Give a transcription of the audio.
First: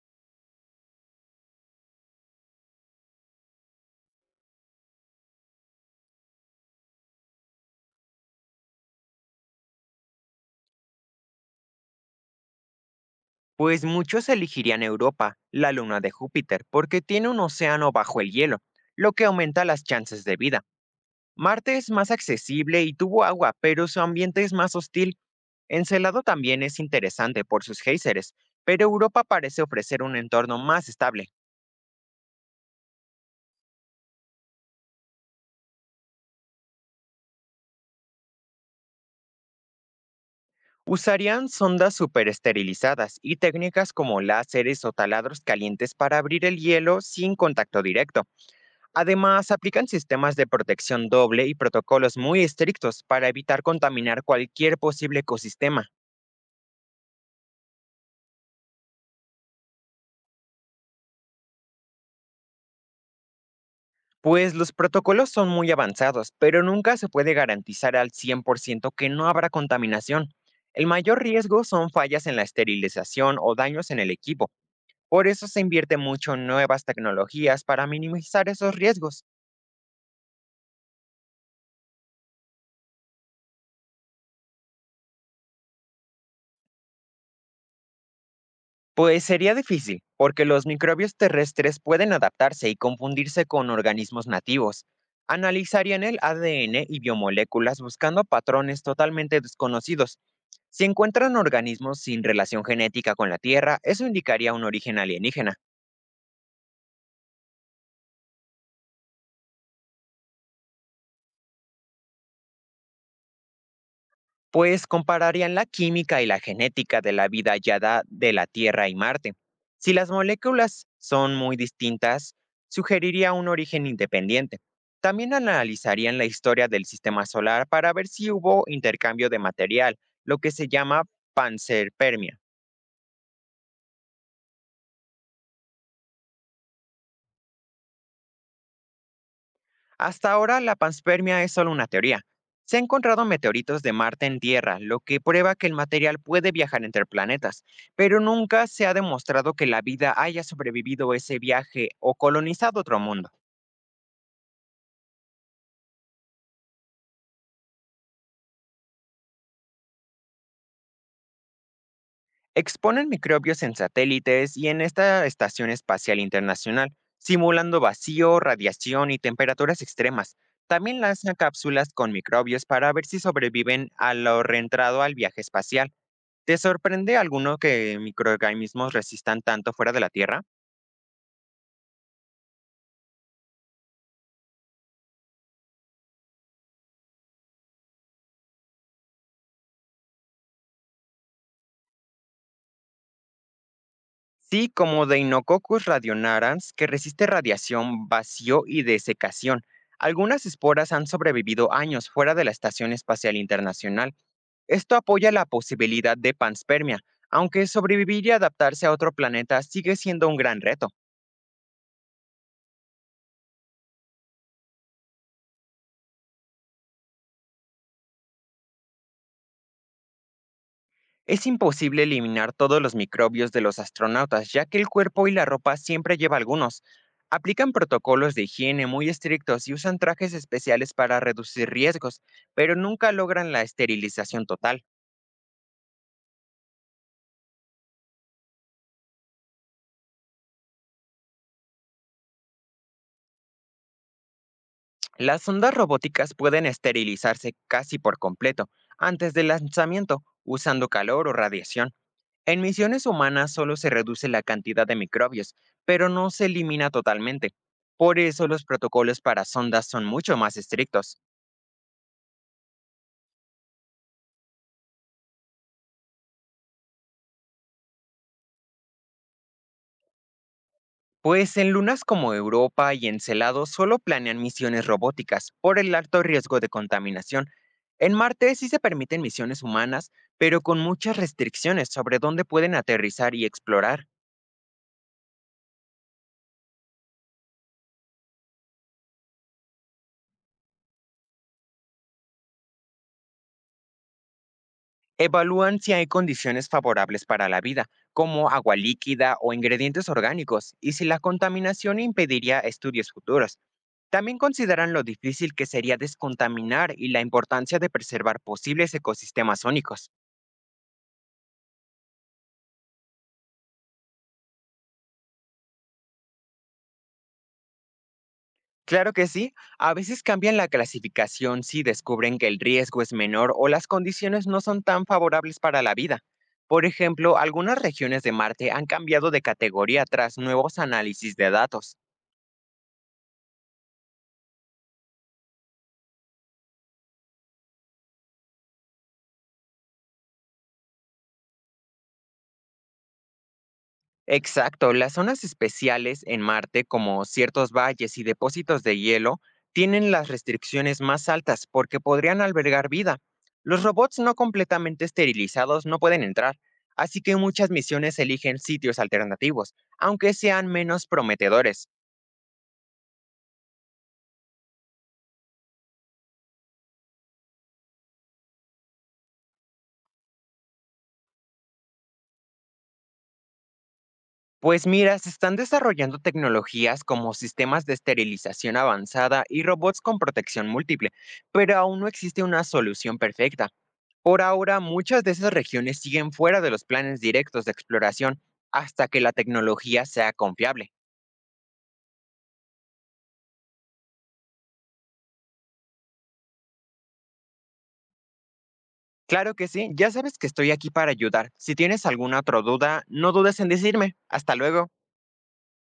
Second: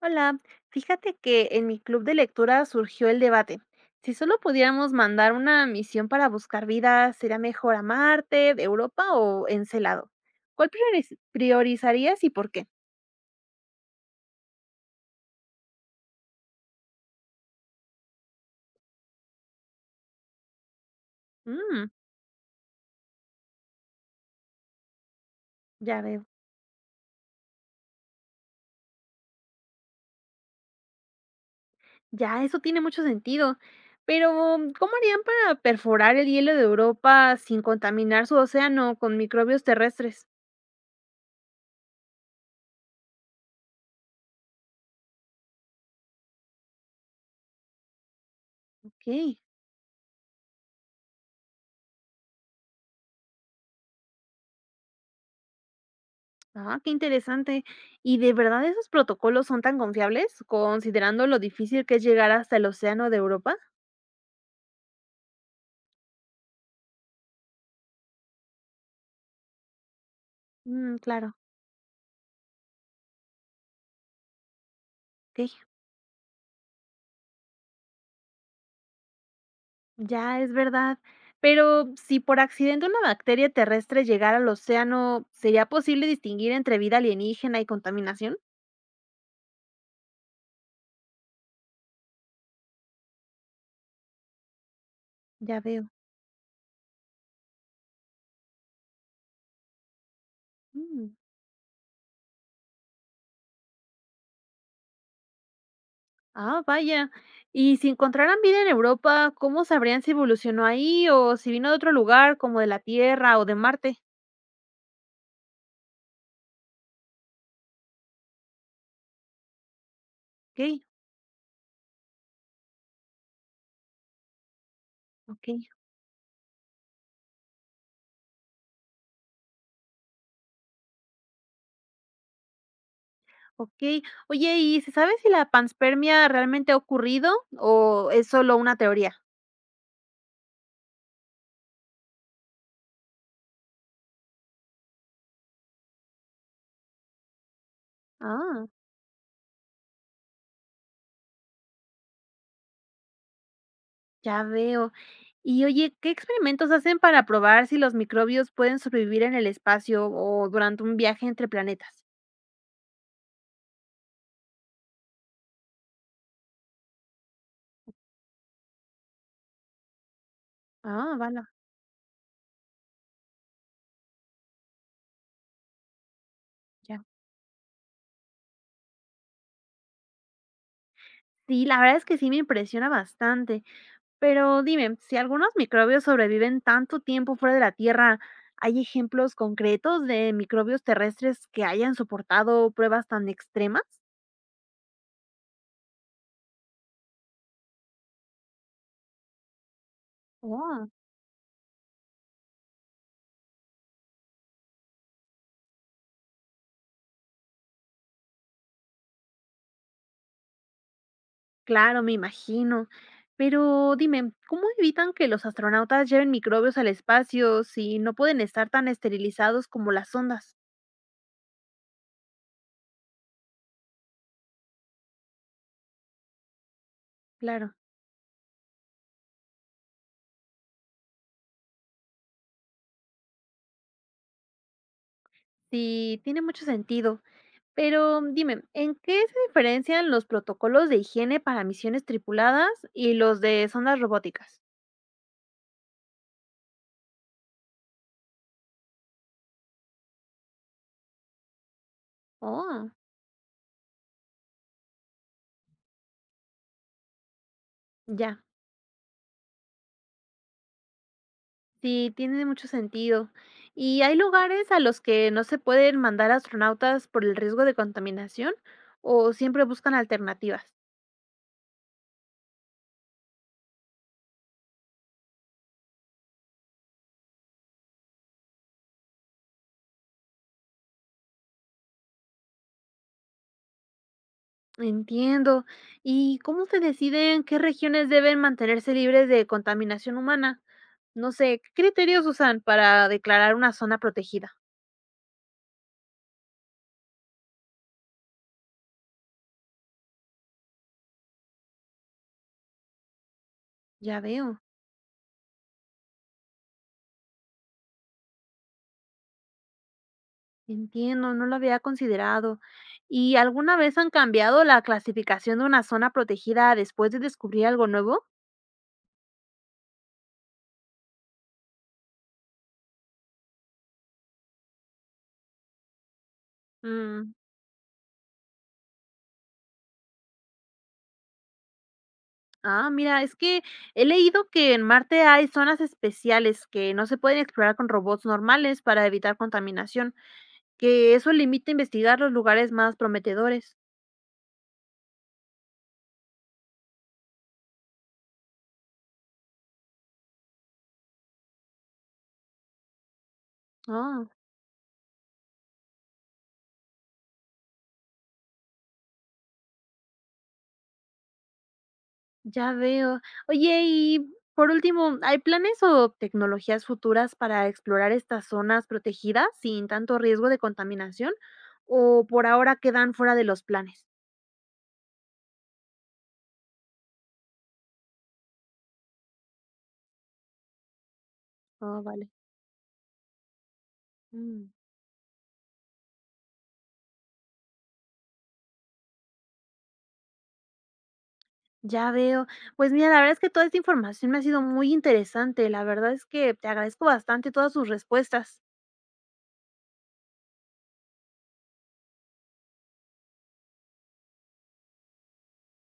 Hola, fíjate que en mi club de lectura surgió el debate. Si solo pudiéramos mandar una misión para buscar vida, ¿sería mejor a Marte, de Europa o Encelado? ¿Cuál priorizarías y por qué? Pues muchos elegirían Europa, la luna de Júpiter, porque tiene un océano bajo el hielo, lo que aumenta las chances de vida. Marte Mm, es más accesible y tuvo agua, pero su ambiente es más hostil. ya Encelado veo. también es interesante por sus géiseres, pero Europa parece ofrecer un entorno más estable. Ya, eso tiene mucho sentido. Pero, ¿cómo harían para perforar el hielo de Europa sin contaminar su océano con microbios terrestres? Usarían sondas superesterilizadas y técnicas como láseres o taladros calientes para abrir el hielo sin contacto directo. Ok. Además, aplican sistemas de protección doble y protocolos muy estrictos para evitar contaminar cualquier posible ecosistema. Ah, qué interesante. ¿Y de verdad esos protocolos son tan confiables, considerando lo difícil que es llegar hasta el océano de Europa? Pues los protocolos son muy avanzados, pero nunca se puede garantizar al 100% que no habrá contaminación. El Mm, mayor claro. riesgo son fallas en la esterilización o daños en el equipo. Por eso se Ok, invierte mucho en nuevas tecnologías para minimizar esos riesgos. ya es verdad. Pero si por accidente una bacteria terrestre llegara al océano, ¿sería posible distinguir entre vida alienígena y contaminación? Pues sería difícil, porque los microbios terrestres pueden adaptarse y confundirse con organismos nativos. Ya veo. Analizarían el ADN y biomoléculas buscando patrones totalmente desconocidos. Si Mm, encuentran organismos sin relación genética con la Tierra, eso indicaría un origen alienígena. Ah, vaya. ¿Y si encontraran vida en Europa, cómo sabrían si evolucionó ahí o si vino de otro lugar, como de la Tierra o de Marte? Pues compararían la química y la genética de la vida hallada de la Tierra y Marte. Si las Ok, moléculas son muy distintas, sugeriría un origen independiente. También ok. analizarían la historia del sistema solar para ver si hubo intercambio de material, lo que se llama panzerpermia. Okey. Oye, ¿y se sabe si la panspermia realmente ha ocurrido o es solo una teoría? Hasta ahora, la panspermia es solo una teoría. Se han encontrado meteoritos de Marte en Tierra, lo que prueba que el material puede viajar entre planetas, pero nunca Ah, se ha demostrado que la vida haya sobrevivido ese viaje o colonizado otro mundo. ya veo. Y oye, ¿qué experimentos hacen para probar si los microbios pueden sobrevivir en el espacio o durante un viaje entre planetas? Exponen microbios en satélites y en esta Estación Espacial Internacional, simulando vacío, radiación y temperaturas extremas. También Ah, lanzan vale, cápsulas con microbios para ver si sobreviven a lo reentrado al viaje espacial. ¿Te ya. sorprende alguno que microorganismos resistan tanto fuera de la Tierra? Sí, la verdad es que sí me impresiona bastante. Pero dime, si algunos microbios sobreviven tanto tiempo fuera de la Tierra, ¿hay ejemplos concretos de microbios terrestres que hayan soportado pruebas tan extremas? Sí, como Deinococcus radionarans, que resiste radiación, vacío y desecación. Algunas Oh. esporas han sobrevivido años fuera de la Estación Espacial Internacional. Esto apoya la posibilidad de panspermia, aunque sobrevivir y adaptarse a otro planeta sigue siendo un gran reto. Claro, me imagino. Pero dime, ¿cómo evitan que los astronautas lleven microbios al espacio si no pueden estar tan esterilizados como las sondas? Es imposible eliminar todos los microbios de los astronautas, ya que el cuerpo y la ropa siempre lleva algunos. Aplican Claro, protocolos de higiene muy estrictos y usan trajes especiales para reducir riesgos, pero nunca logran la esterilización total. sí, tiene mucho sentido. Pero dime, ¿en qué se diferencian los protocolos de higiene para misiones tripuladas y los de sondas robóticas? Las sondas robóticas pueden esterilizarse casi por completo antes del lanzamiento, usando calor o radiación. En Oh, misiones humanas solo se reduce la cantidad de microbios, pero no se elimina totalmente. Por ya, eso los protocolos para sondas son mucho más estrictos. sí, tiene mucho sentido. ¿Y hay lugares a los que no se pueden mandar astronautas por el riesgo de contaminación o siempre buscan alternativas? Pues en lunas como Europa y Encelado solo planean misiones robóticas por el alto riesgo de contaminación. En Marte sí se permiten misiones humanas, pero con muchas restricciones sobre dónde pueden aterrizar y explorar. Entiendo. ¿Y cómo se deciden qué regiones deben mantenerse libres de contaminación humana? No sé, ¿qué criterios usan para declarar una zona protegida? Evalúan si hay condiciones favorables para la vida, como agua líquida o ingredientes orgánicos, y si la contaminación impediría estudios futuros. Ya También veo, consideran lo difícil que sería descontaminar y la importancia de preservar posibles ecosistemas sónicos. entiendo, no lo había considerado. ¿Y alguna vez han cambiado la clasificación de una zona protegida después de descubrir algo nuevo? Claro que sí, a veces cambian la clasificación si descubren que el riesgo es menor o las condiciones no son tan favorables para la vida. Por Mm, ejemplo, algunas regiones de Marte han cambiado de categoría tras nuevos análisis de datos. Ah, mira, es que he leído que en Marte hay zonas especiales que no se pueden explorar con robots normales para evitar contaminación, que eso limita investigar los lugares más prometedores. Exacto, las zonas especiales en Marte, como ciertos valles y depósitos de hielo, tienen las restricciones más altas porque podrían albergar vida. Los robots Oh, no completamente esterilizados no pueden entrar, así que muchas misiones eligen sitios alternativos, aunque sean menos prometedores. ya veo. Oye, y por último, ¿hay planes o tecnologías futuras para explorar estas zonas protegidas sin tanto riesgo de contaminación? ¿O por ahora quedan fuera de los planes? Pues mira, se están desarrollando tecnologías como sistemas de esterilización avanzada y robots con protección múltiple, pero aún Oh, no vale. existe una solución perfecta. Por Mm, ahora, muchas de esas regiones siguen fuera de los planes directos de exploración hasta que la tecnología sea confiable. ya veo. Pues mira, la verdad es que toda esta información me ha sido muy interesante. La verdad es que te agradezco bastante todas sus respuestas. Claro que sí, ya sabes que estoy aquí para ayudar. Si tienes alguna otra duda, no dudes en decirme. Hasta luego.